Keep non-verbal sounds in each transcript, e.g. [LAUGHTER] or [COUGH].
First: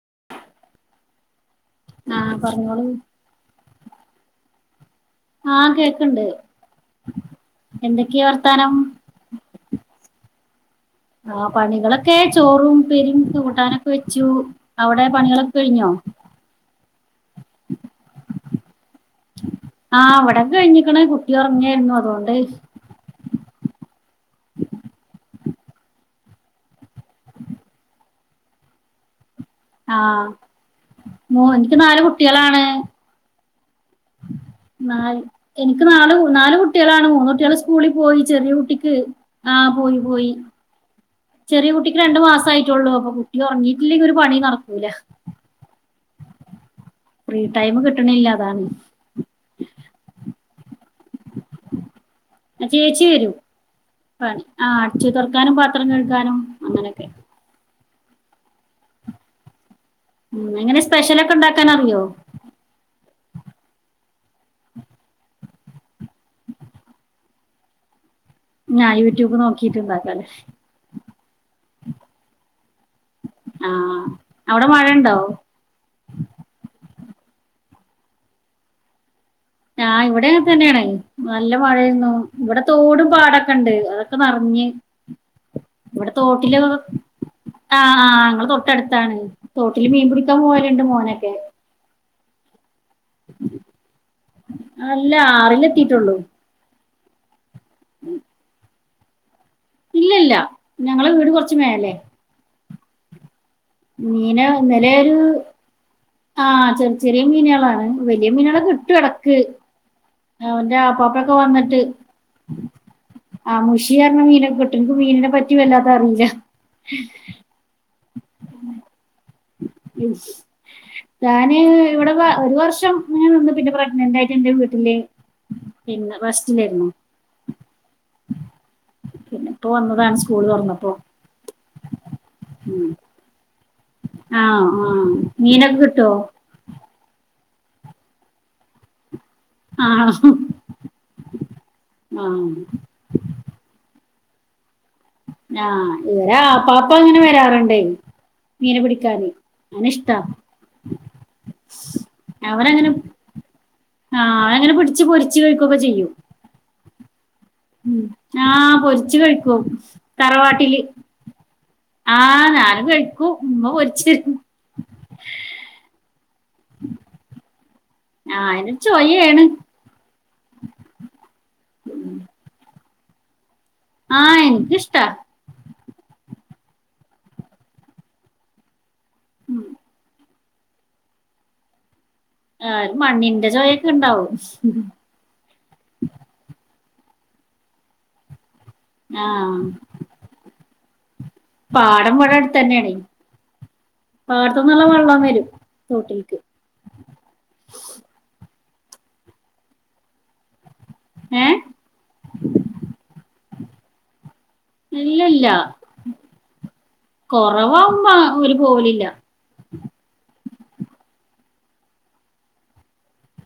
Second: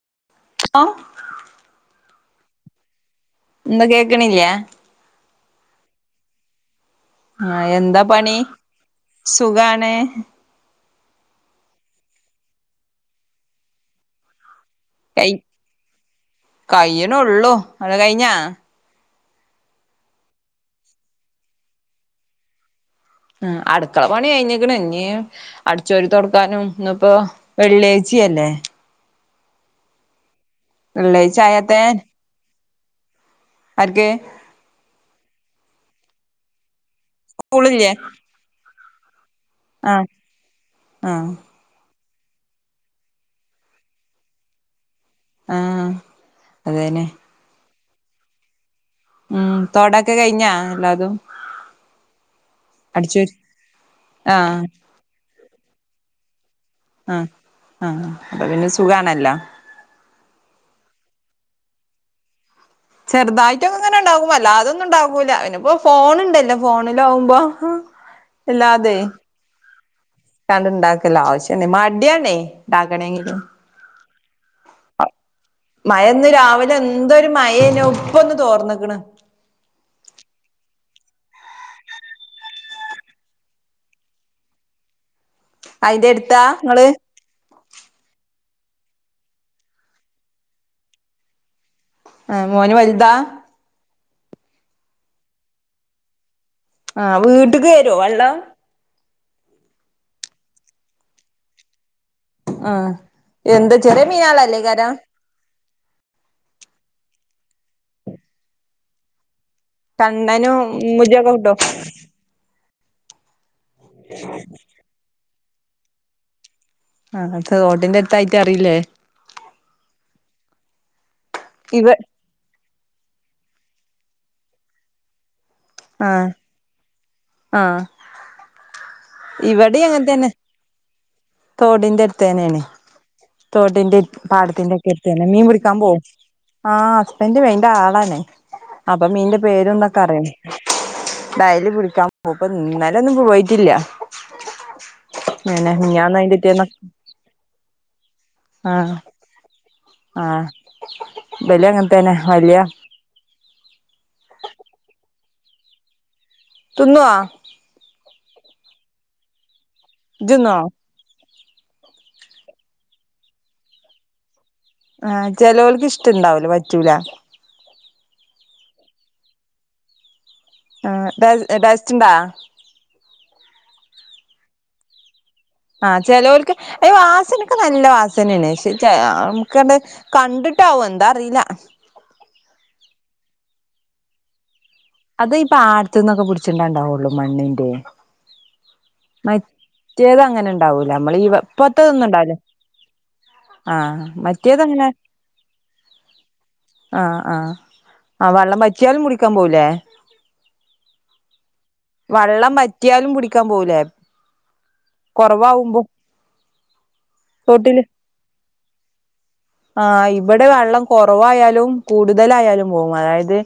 [UNINTELLIGIBLE] ആഹ് പറഞ്ഞോളൂ എന്താ കേക്കണില്ല ആഹ കേക്കണ്ട് ആഹ എന്താ പണി സുഖാണ് ആ പണികളൊക്കെ ചോറും പെരും കൂട്ടാനൊക്കെ വെച്ചു അവിടെ പണികളൊക്കെ കഴിഞ്ഞോ കഴിയാണെ ഉള്ളു അത് കഴിഞ്ഞാ ആഹ അവിടക്കെ കഴിഞ്ഞിിക്കണ കുട്ടി ഉറങ്ങായിരുന്നു അതുകൊണ്ട് ആ അടുക്കള പണി കഴിഞ്ഞക്കണ ഇ അടിച്ചൊരിത്തൊടുക്കാനും ഇന്നപ്പോ വെള്ളിയാേച്ചിയല്ലേ ആഹ വെള്ളിയാഴ്ച ഓൾക്ക് എനിക്ക് നാല് കുട്ടികളാണ് ഓക്കെ നാല് എനിക്ക് നാല് കുട്ടികൾ - കുട്ടികളാണ് മൂന്നൂട്ടികൾ സ്കൂളിൽ സ്കൂളില്ലേ പോയി ചെറിയ കുട്ടിക്ക് ഉം ആഹ ആ പോയി പോയി ആ ചെറിയ കുട്ടി രണ്ടണ്ട് മാസം ആയിട്ടുള്ളൂ അപ്പൊ കുട്ടി ഉറങ്ങിയിട്ടില്ലെങ്കിൽ ഒരു പണി നടക്കൂലേ ആഹ ടൈം കിട്ട കിട്ടണില്ലാതാണ് ഉം തോടൊക്കെ കഴിഞ്ഞാ എല്ലാതും ചേച്ചി അടിച്ച വരും ആഹ കേക്കാനും പാത്രം കേൾക്കാനും അങ്ങനൊക്കെ ആഹ അപ്പൊ പിന്നെ സുഖണല്ല ഉ അങ്ങനെ സ്പെഷ്യലൊക്കെ ഉണ്ടാക്കാൻറിയോ ചെറുതായിട്ടൊക്കെ അങ്ങനെ ഉണ്ടാകുമോ അല്ല അതൊന്നും ഉണ്ടാകൂല അവനിപ്പോ ഫോണുണ്ടല്ലോ ഫോണില ആകുമ്പോ ഞാൻ യൂട്യൂബ് നോക്ക ഇണ്ടാക്കി അത് ഉണ്ടാക്കല ആവിശ്യത്തിന് പിന്നെ മാടിയാക്ക ആഹ് അവിടെ മഴണ്ടോ മഴ ഇന്ന രാവിലെ എന്തൊ ഒരു മഴയാ പ്പൊന്ന് തോർന്നക്കണ് ഞ ഇവിടെ അനെ തന്നെയാണ് നല്ല മഴയന്നു ഇവിടെ തോടും പാടൊക്കെ ഇണ്ട് അതൊക്കെ നിറഞ്ഞ് അയിന്റെ ഇവിടെ എടുത്താ തോട്ടില് ഇങ്ങള് ആ ആ ങ്ങ തോട്ട തട്ടടുത്താണ് തോട്ടില് മീൻ പിടിക്കാൻ പോലുണ്ട് മോനൊക്കെ ആഹ് മോന് വല എന്ത അല്ല ആറിലെത്തിട്ടുള്ളൂ ആ വീട് ട്ട്ക്ക് വരോ വള്ളം ഇല്ല ഇല്ല ഞങ്ങളെ വീട് കൊർച്ച് മേലേ ആ എന്താ ചെറിയ മീനാളല്ലേകാരം ആ ചെറി ചെറിയ മീനാളാണ് വലിയ മീനാളെ കിട്ടും എടക്ക് കണ്ണനും മുജ്ജോക്കെ കിട്ടോ ആ മുഷിയാർഞ്ഞ മീനൊക്കെ കിട്ടും ൻക്ക് മീനിനെ പറ്റി റ്റി വല്ലാത അറീല്ല ആ ഹാ ത് റോഡിന്റെ അട്ത്തായി റ്ററീല്ലേ അറിയില്ല ഞാന് ഇവ ഇവിടെപ്പ ഒരു വർ റ്റം ഇങ്ങനെ നിന്ന് പിന്നെ പ്രെഗ്നന്റ് ആയിട്ട് എന്റെ വീട്ടില് പിന്നെ ഫസ്റ്റിലേര്ന്നോ? ആഹ് പിന്നെ ഇപ്പോ വന്നതാണ് തന്നെ സ്കൂൾ തുറന്നപ്പോ. തോടിന്റെ അടുത്തേനേണെ. ഉം. തോട്ടിന്റിം ആ പാടത്തിന്റെ ഒക്കെ ആ എര്ത്തന്നെ. മീൻ പിടിക്കാ മീനൊക്കെ പോവും കിട്ടുവോ ആ ഹസ്ബൻഡും അയ് ൻ്റാളാണ്. അപ്പം മീൻ്റെ ആ പേരുംന്നൊക്കെ അറിയേനി. ഡയലി കുളിക്കാൻ ആ പോവും ഇപ്പൊ ഇന്നല്യൊന്നും പോയിട്ടില്ല. പിന്നെ ഞാഹ് മിനിഞ്ഞാന്ന് [UNINTELLIGIBLE] അയിന്റെ പിറ്റേന്ന് രാപാപ്പ അങ്ങനെ വരാറ്ണ്ടേ. മീനെ പിടിക്കാന് അതിന് ഇഷ്ട ആ വെല അങ്ങന തന്നെ വലിയ അവനങ്ങനെ ആ അത് അങ്ങനെ പിടിച്ച് പൊരിച്ച് കഴിക്കുവൊക്കെ ചെയ്യും തിന്നുവോ ആ പൊരിച്ചു കഴിക്കും ഇജ്ജ് തിന്നോ തറവാട്ടില് ആ ഞാനും കഴിക്കും ഉമ്മ പൊരിച്ച് തരും ആ ചെലവൾക്ക് ഇഷ്ടവുണ്ടാവൂല്ലാ പറ്റൂല ആ അയിന് ചൊയയാണ് ആ ഡ ടേസ്റ്റുണ്ടോ ആ എനിക്ക് ഇഷ്ടവാ ആ ചിലവർക്ക് വാസനയൊക്കെ നല്ല വാസനയാണ് പക്ഷേ നമുക്കാണെ കണ്ടി ട്ടാവോ എന്താ അറിയില്ല ആ ഒരു മണ്ണിന്റെ ചൊവയൊക്കെ ഉണ്ടാവും അത് ഈ പാടത്തൊന്നൊക്കെ പിടിച്ചിട്ടുണ്ടേ ഉണ്ടാവുള്ളു മണ്ണിന്റെ ആഹ് മറ്റേത് അങ്ങനെയുണ്ട് ഉണ്ടാവൂലെ നമ്മള് ഈ ഇപ്പത്തതൊന്നും പാടം ഇബടെ ഉണ്ടാവില്ല അടുത്തന്നെയാണേ ആഹ് പാടത്ത്‌ ന്ന്ള്ള മറ്റേതങ്ങനെ വെള്ളം വരും തോട്ടിലെക്ക് [UNINTELLIGIBLE] മുടിക്കാൻ പോവൂല്ലേ ഏഹ് വള്ളം പറ്റിയാലും പിടിക്കാൻ പോവുലേ ഇല്ലല്ല കൊറവാകുമ്പോ തോട്ടില് കൊറവാവുമ്പോ ഓല് പോവലില്ല ആ ഇവ ടെ വള്ളം കൊറവായാലും കൂടുതലായാലും പോകും അതായത്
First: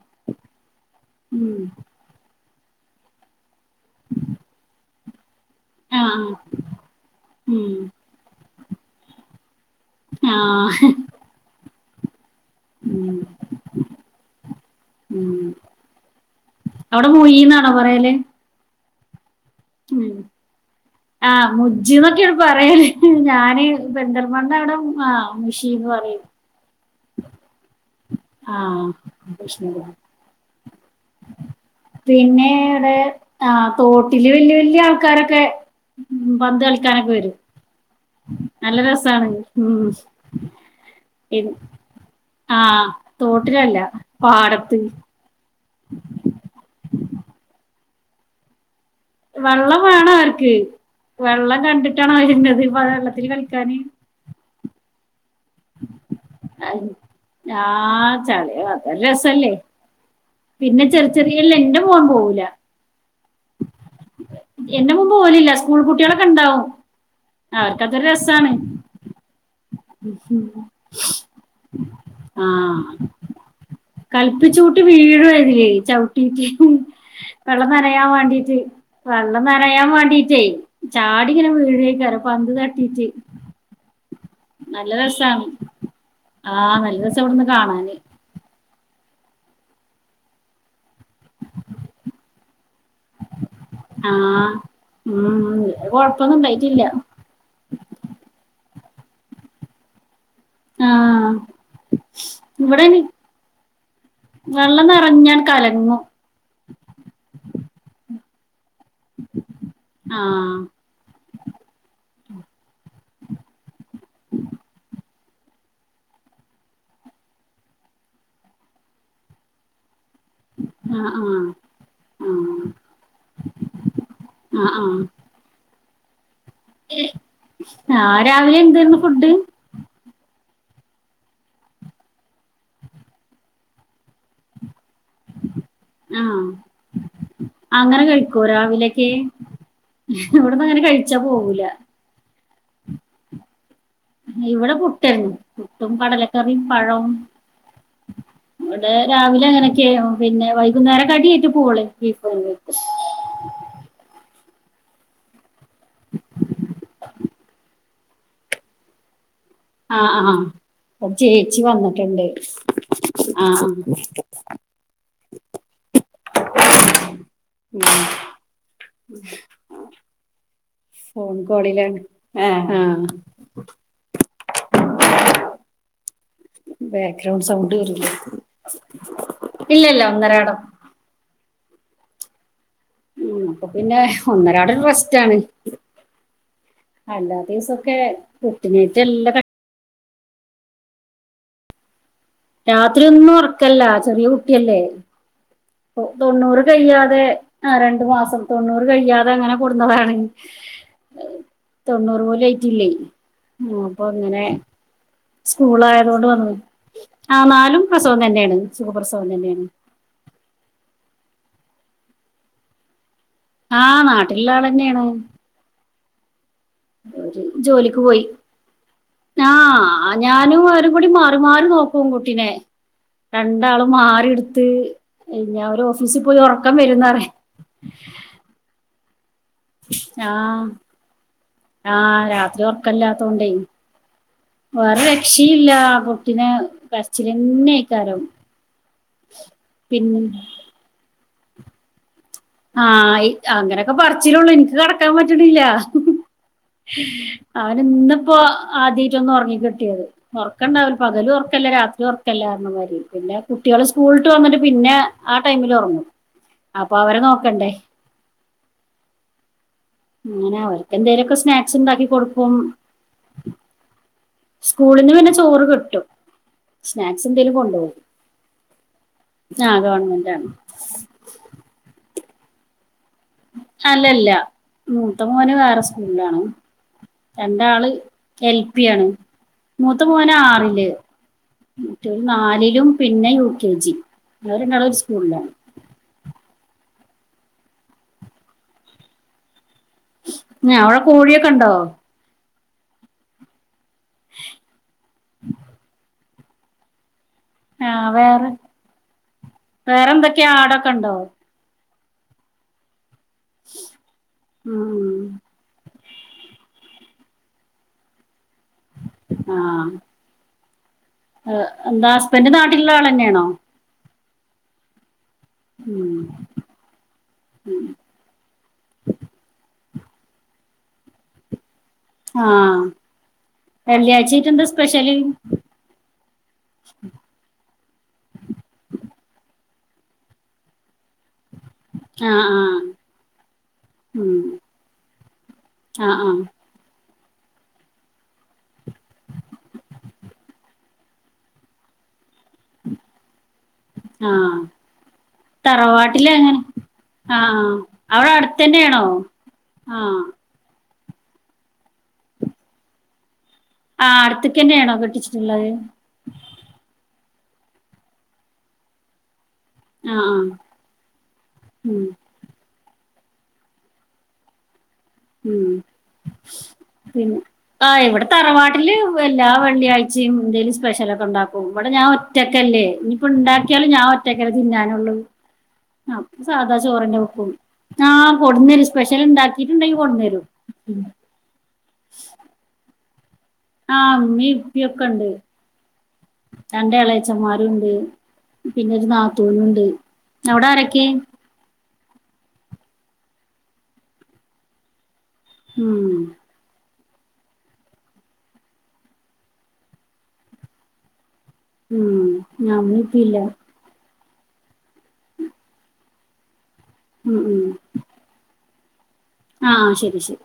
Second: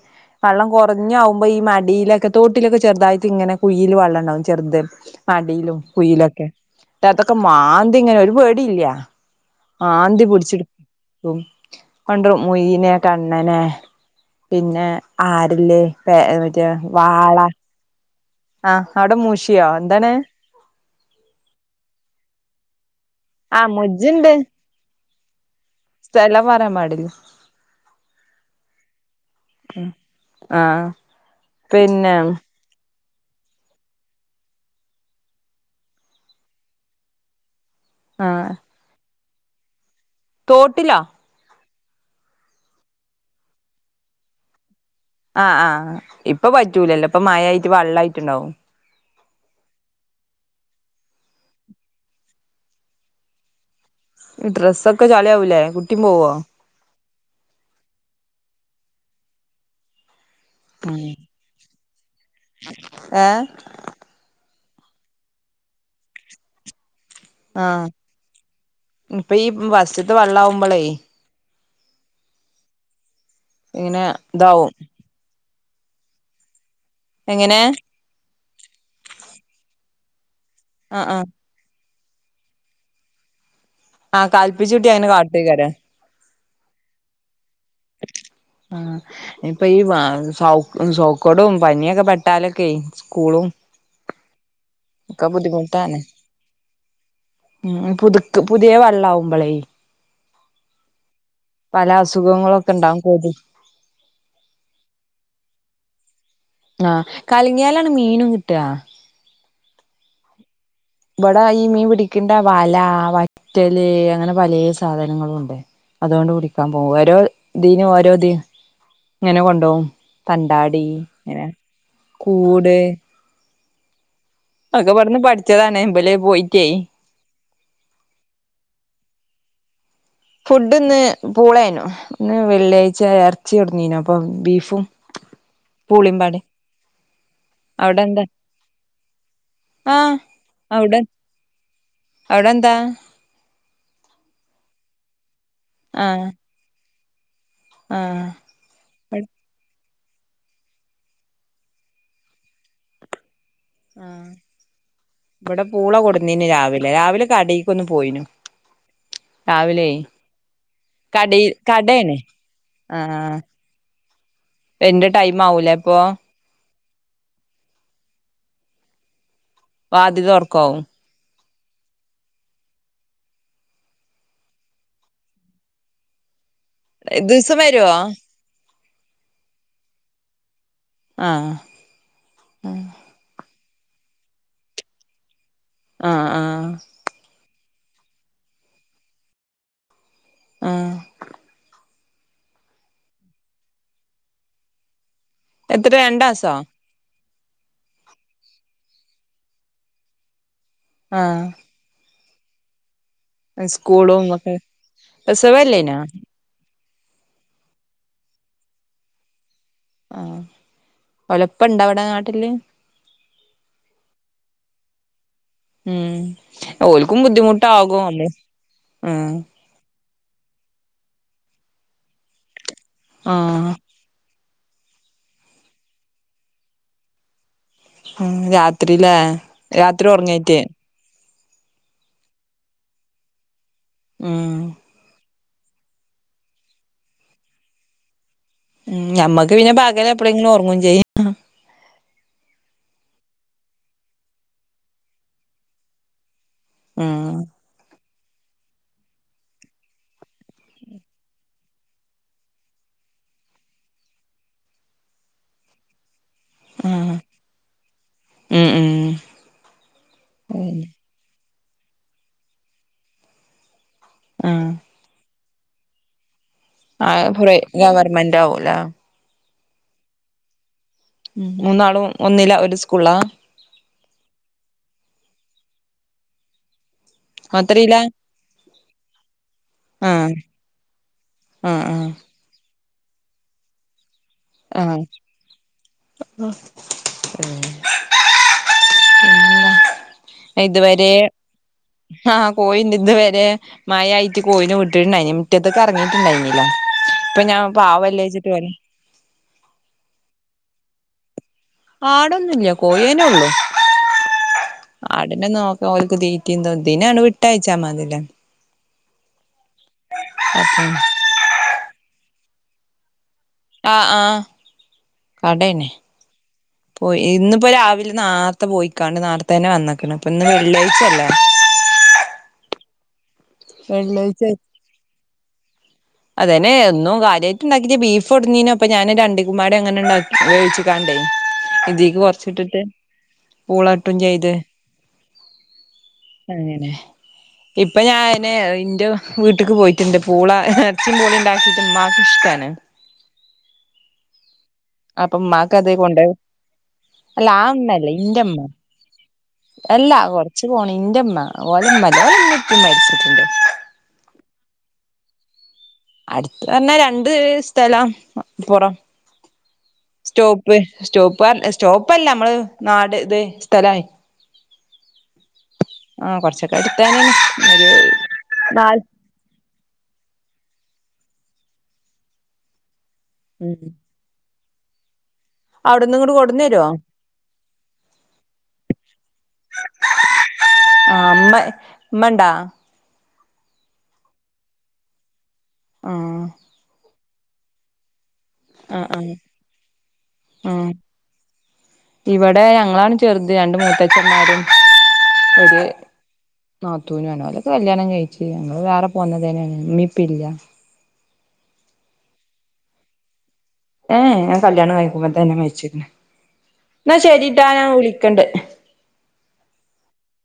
വെള്ള കൊ ഞ്ഞോമ്പ ഈ ഉം മടിലൊക്കെ തോട്ടിലൊക്കെ ചെറുതായിട്ടിങ്ങനെ കുഴില് വള്ളം ണ്ടാവും ചെറ്ത് മടിലും ആഹ് കുയിലൊക്കെ ആഹ് ന്താത്തൊക്കെ ഉം മാന്തി ഇങ്ങനെ ഒരു പേടി ഇല്ല ആന്തി പിടിച്ചെടു ആഹ് ക്കും കൊണ്ടോവും മുയിനെ, ഉം കണ്ണനെ പിന്നെ ഉം ആരില് മറ്റേ അവിടെ വാള മുഴീന്നാണോ ആഹ് ആടെ മുശി മ്മ് ആഹ് മുജ്ജിന്നൊക്കെയാണ് പറയല് ഞാന് ആഹ് മുജ്ജിണ്ട് പെരിന്തൽമണ്ണ അവിടെ ആഹ് മുഷീന്ന് പറയും സ്ഥലം പറയാ പാടില്ലേ ആഹ് [UNINTELLIGIBLE] ആഹ് പിന്നെ ഇവിടെ ആഹ് തോട്ടില് വല്യ വല്യ ആൾക്കാരൊക്കെ പന്ത് കളിക്കാനൊക്കെ വരും നല്ല രസമാണ്. ഉം. തോട്ടിലാ. ആഹ് തോട്ടിലല്ല പാടത്ത്. ആഹ് ആഹ് ഇപ്പ പറ്റൂലല്ലോ ഇപ്പ മയയായിട്ട് വെള്ളായി ട്ടുണ്ടാവും. വെള്ളം വേണം അവർക്ക് വെള്ളം കണ്ടിട്ടാണ് അവരണ്ടത്പ്പ മഴവെള്ളത്തി കളിക്കാന് ഡ്രസ് ഒക്കെ ചളിയാ ല്ലേ കുട്ടീം പോവോ? ആഹ് ചളിയ അതൊരു രസല്ലേ. പിന്നെ ചെറിയ ചെറിയ [UNINTELLIGIBLE] [UNINTELLIGIBLE] ഏഹ്. എന്റെ മോൻ പോകലില്ല സ്കൂൾ കുട്ടികളൊക്കെ ഉണ്ടാവും. ആഹ് അവർക്കതൊരു രസാണ്. റ്റത്ത് വെള്ളാവുമ്പളേ ആഹ് ഇങ്ങനെ ഇതാവും കല്പ്പിച്ചൂട്ടി വീഴും അതിലേ ചവിട്ടീട്ട് എങ്ങനെ വെള്ളം നനയാൻ വേണ്ടീട്ട് വെള്ളം നനയാൻ വേണ്ടി ഈറ്റേ ആഹ് ആഹ് ചാടിങ്ങനെ വീഴേ ജറ പന്ത് തട്ടീട്ട് ആ കല്പ്പിചൂട്ടി അനെ കാട്ടെയ്ക്കരാ ആ നല്ല രസ ഇവിട്ന്ന് കാണാന് ആ ഇപ്പൊ ഈ വ സൗ സൗ കൊടും പനിയൊക്കെ പെട്ടാലൊക്കെ സ്കൂളും ആഹ് ഒക്കെ ഉം ഇവിടെ ബുദ്ധിമുട്ടാണ് കൊഴപ്പൊന്നും ഉണ്ടായിട്ടില്ല ഉം പുതുക് പുതിയ വ ള്ളാഉമ്പളെ ആഹ് അസുഖങ്ങളൊക്കെ ഉണ്ടാവും ഇവിടെനി കൊതു വെള്ളം നിറഞ്ഞാൻ കലങ്ങു ട്ടാ ആഹ് ഇവടെ ഈ മീൻ പിടിക്ണ്ട വല വറ്റല് അങ്ങനെ പലേ സാധനങ്ങളു ഉണ്ട് അതോണ്ട് പിടിക്കാൻ പോവു ഓരോ ഇതീനു ഓരോത് ങ്ങനെ കൊണ്ടോഉം തണ്ടാടി ആഹ് ആഹ് ഇങ്ങനെ ആഹ് കൂട് ആഹ് ഒക്കെ ആഹ് ഇബട്ന്ന് പഠിച്ചതാണ്. ബല് പോയി ആഹ് രാവിലെ എന്തേര്ന്നു ഫുഡ്? ഫുഡ് ഇന്ന് പൂളായിനു. ഇന്ന് വെള്ളിയാഴ് എർച്ചി കൊട്ന്നീനു അപ്പം ബീഫും പൂളിമ്പാടിം ഉ [UNINTELLIGIBLE] അങ്ങനെ കഴിക്കോ രാവിലേക്ക്െ ആഹ് ഇവിടന്ന് അങ്ങനെ അവിടെ കഴിച്ചാ പോവൂല അവിടെ എന്താ ഇവിടെ പുട്ട് പുട്ടും ആഹ് കടലക്കറിയും പഴവും ആഹ് ഇവിടെ രാവിലെ അങ്ങനെ പിന്നെ വൈകുന്നേര കടിയായിട്ട് പോവൂല് ആ ഇവിടെ പൂള കൊടുന്നീു രാവിലെ രാവിലെ കടക്ക്ൊന്ന് പോയിനു രാവിലെ ആഹ് ആഹ് കട ചേച്ചി കടയണ വന്നിട്ടുണ്ട് ആഹ ആഹ് എന്റെ ടൈം ആവൂലേ അപ്പൊ ഉ [UNINTELLIGIBLE] ബാദ്യത ഉറക്കവും കോളിലാണ് ആഹ ആഹ ബാക്ക്ഗ്രൗണ്ട് ദിവസം സൗണ്ട് വരുവോ വറല്ല ഇല്ല ഇല്ല ഒന്നിരാടം ആഹ ഉ ഉം പിന്നെ ഒന്നരാട റെസ്റ്റ് ആണ് ആഹ ആഹ ദിവസൊക്കെ കുട്ടിനേറ്റ് എല്ലാം ആഏ രാത്രി ഒന്നും ഉറക്കല്ല ചെറിയ കുട്ടിയല്ലേ എത്ര രണ്ടാസോ തൊണ്ണൂറ് കഴിയാതെ ആ രണ്ടു മാസം തൊണ്ണൂറ് കഴിയാതെ അങ്ങനെ കൊണ്ടുവ [UNINTELLIGIBLE] തൊണ്ണൂറ് പോലു [UNINTELLIGIBLE] സ്കൂളുമൊക്കെ സ്കൂൾ ആയതുകൊണ്ട് വന്നു ആ നാലും പ്രസവം തന്നെയാണ് സുഖപ്രസവം തന്നെയാണ് ആ ഒലപ്പൊ ഇണ്ട അവിടെ നാട്ടില് ആ നാട്ടിലുള്ള ആൾ തന്നെയാണ് ഉം ഒരുക്കും ജോലിക്ക് ബുദ്ധിമുട്ടാകും പോയി അല്ലേ ഉം ആ ഞാനും ഓരുംകൂടി മാറിമാറി നോക്കും കുട്ടിനെ ആഹ് രണ്ടാളും മാറിയു ഓഫീസിൽ പോയി ഉറക്കം വരുംന്ന് അറി ഉം രാത്രില്ലേ രാത്രി ഉറങ്ങിറ്റേ ആ രാത്രി ഒറക്കല്ലാത്തോണ്ടേ. ഉം ഷീല്ലാ കുട്ടിനെ കരച്ചിലന്നേക്കാരം. ഉം ഞമ്മക്ക് പിന്നെ പകലെപ്പളെങ്കിലും ഒറങ്ങും ചെയ്യ ആഹ് ആ ഈ അങ്ങനൊക്കെ പറച്ചിലൊള്ളു ഇൻക്ക് കടക്കാൻ പറ്റ്ണില്ലാ. ഉം അവന് ന്നും പ്പോ ആദ്യായ്ട്ട് ഒന്നൊർങ്ങിക്കിട്ടിയത്. ഒറക്കണ്ടാവ്‌ല, പകലും ഒറക്കല്ല രാത്രിം ഒറക്കല്ലാർണ മാതിരി. പിന്നെ കുട്ടികള് സ്കൂൾവിട്ട് വന്നിട്ട് പിന്നെ ആ ടൈമില് ഒറങ്ങും അപ്പൊ ആഹ് അവരെ നോ ക്കണ്ടെ.. ഉം ഉം അങ്ങനെ അവർക്കെന്തേലൊക്കെ സ്നാക്ക്സ് ഉണ്ടാക്കി കൊടുക്കും. ആഹ് സ്കൂളിന് പിന്നെ ചോറ് കിട്ടും. ആ സ്നാക്സ് കുറേ എന്തേലും കൊണ്ടോവും ഗവർമെന്റ് ആവൂലാ- ആ ഗവണ്മെന്റ് ആണ്- ഒന്നിലവര് സ് അല്ലല്ല മൂത്തമോന് വേറെ സ്കൂ ളിലാണ്- രണ്ടാള് എത്രയിലാ എൽ പി ആണ് മൂത്തമോൻ ആഹ് ആറില് ആഹ് ആഹ് മറ്റോര് നാലിലും- പിന്നെ യു കെ ജി- അവര് രണ്ടാളും ഒര് സ്കൂള്ലാ- പിന്നെ - അവടെ കോഴിയൊക്കെ ണ്ടോ? ആഹ് കോയിണ്ട് ഇത് വെരെ- മായയിറ്റ് കോയിനെ വിട്ട്ട്ട്ണ്ടായി മിറ്റത്ത്ക്കറങി ണ്ടായ്നില- ഇപ്പ ഞാൻ പാവല്ലേച്ചിട്ട് വലി വേറെന്തൊക്കെയാ ആടൊക്കെണ്ടോ? ആടൊന്നുല്ല കോയ് നുള്ളൂ ഉം ആട്നെ നോക്ക തീറ്റീം തും തിനങ്ങട്ട് വിട്ടയച്ചാ മതീലൊ ആ അപ്പം എന്താ ഹസ്ബന്റ് നാട്ടില്ള്ള ആളെന്നേണോ ആ ആ കടേന്നെ ഉം പോയി ഇന്ന് പ്പോ രാവിലെ നാരത്തെ പോയിക്കാണ്ട് നാരത്തെ തന്നെ വന്ന പിന്നെപ്പന്ന് വെള്ളിയാഴ്ചല്ലേ ആ വെള്ളിയാഴ്ചായിട്ട് വെള്ളിയാഴ്ചയിറ്റ് എന്താ സ്പെഷ്യല് അതേനെ ഒന്നും കാര്യായ്റ്റ് ണ്ടാക്കിറ്റില്ല ബീഫ് കൊട്നീന്നു അപ്പ ഞാന് രണ്ട അങ്ങനെണ്ടാക്കി വേവിച്ച് ങ്ങാണ്ടേ ഇതീക്ക് ആ ആ ക്കൊറച്ച്ട്ട്ട്ട് പൂള ഇട്ടും ഉം ചെയ്ത് ആ ആ അങ്ങനെ ഇപ്പ ഞാന് ഇന്റെ വീട്ട്ക്ക് പോയിറ്റ്ണ്ട് പൂള എറചി പോളീം ഉണ്ടാക്കീട്ട്ണ്ട് മാക്ക് ഇഷ്ട ആഹ് ആഹ് അപ്പ മ്മാക്കത് കൊണ്ട് അല്ല ആ ഇമ്മല്ല അവിടെ ഇന്റെമ്മ അടുത്തന്നെയാണോ അല്ല ആഹ് കൊറച്ച് വുട്ടെന്നേ ഇന്റെമ്മ ഓലമ്മ ഓലമീം ഇപ്പീമ് മരിച്ച്ട്ട്ണ്ട് ആഹ് അട്ത്ത്ക്കെന്നേണോ കെട്ടിച്ച്ട്ട്ള്ളത് അട്ത്ത് പറഞ്ഞാ രണ്ട് സ്ഥലം അപ്പുറം ആഹ് ആഹ് ഉം സ്റ്റോപ്പല്ല മ്മള് നാട് തെ സ്ഥലായി മ് ആ കൊറച്ചൊക്കെ അടുത്തന്നെയാണ് പിന്നെ ഒരു ആഹ് ഇവടെ തറവാട്ടില് നാല് എല്ലാ വെള്ളിയാഴ്ചയും സ്പെഷ്യലൊക്ക ഉൺണ്ടാക്കും ഇവിടെ ഞാൻ ഒറ്റക്കല്ലേ ഉം ഉണ്ടാക്ക്യാലും ഞാൻ ഒറ്റക്കല്ലേ തിന്നാനുള്ളത് അവിടുന്ന് ഇങ്ങട് അപ്പ കൊടന്നരോ സാദാചോറെന്നെ വെക്കോള്ളു ആഹ് കൊട്ന്ന് തരും സ്പെഷ്യല്ണ്ടാക്കീറ്റ്ച്ച് [UNINTELLIGIBLE] ആഹ് ഇമ്മ ഇമ്മണ്ടാ ആഹ മീപ്പിയൊക്കെ ഉണ്ട് ആ രണ്ട് ആളെ അച്ഛന്മ്മാരും ഉണ്ട് ആ പിന്നെരു ആ നാത്തൂനുംുണ്ട് എവിട ആ ആരൊക്കെ ഇവിടെ ഞങ്ങളാണ് ചെറുത് രണ്ട് മൂത്തച്ഛന്മാരും ഉം നത്തൂനണ അല്ലക്കെ കല്യാണം കഴിിച്ചു ഞങ്ങള് വേറെ പോന്നത്േന്നെയാണ്മ്മീപ്പ ഇല്ല ഉം ഞമ്മപ്പല്ല ഏ ഞാൻ കല്യാണം കഴിക്കുമ്പോത്തന്നെ മച്ചിന്ന് എന്നാ ശരിട്ടാ ഞാൻ വിളിക്കണ്ടണ്ട് ആഹ ശരി ശരി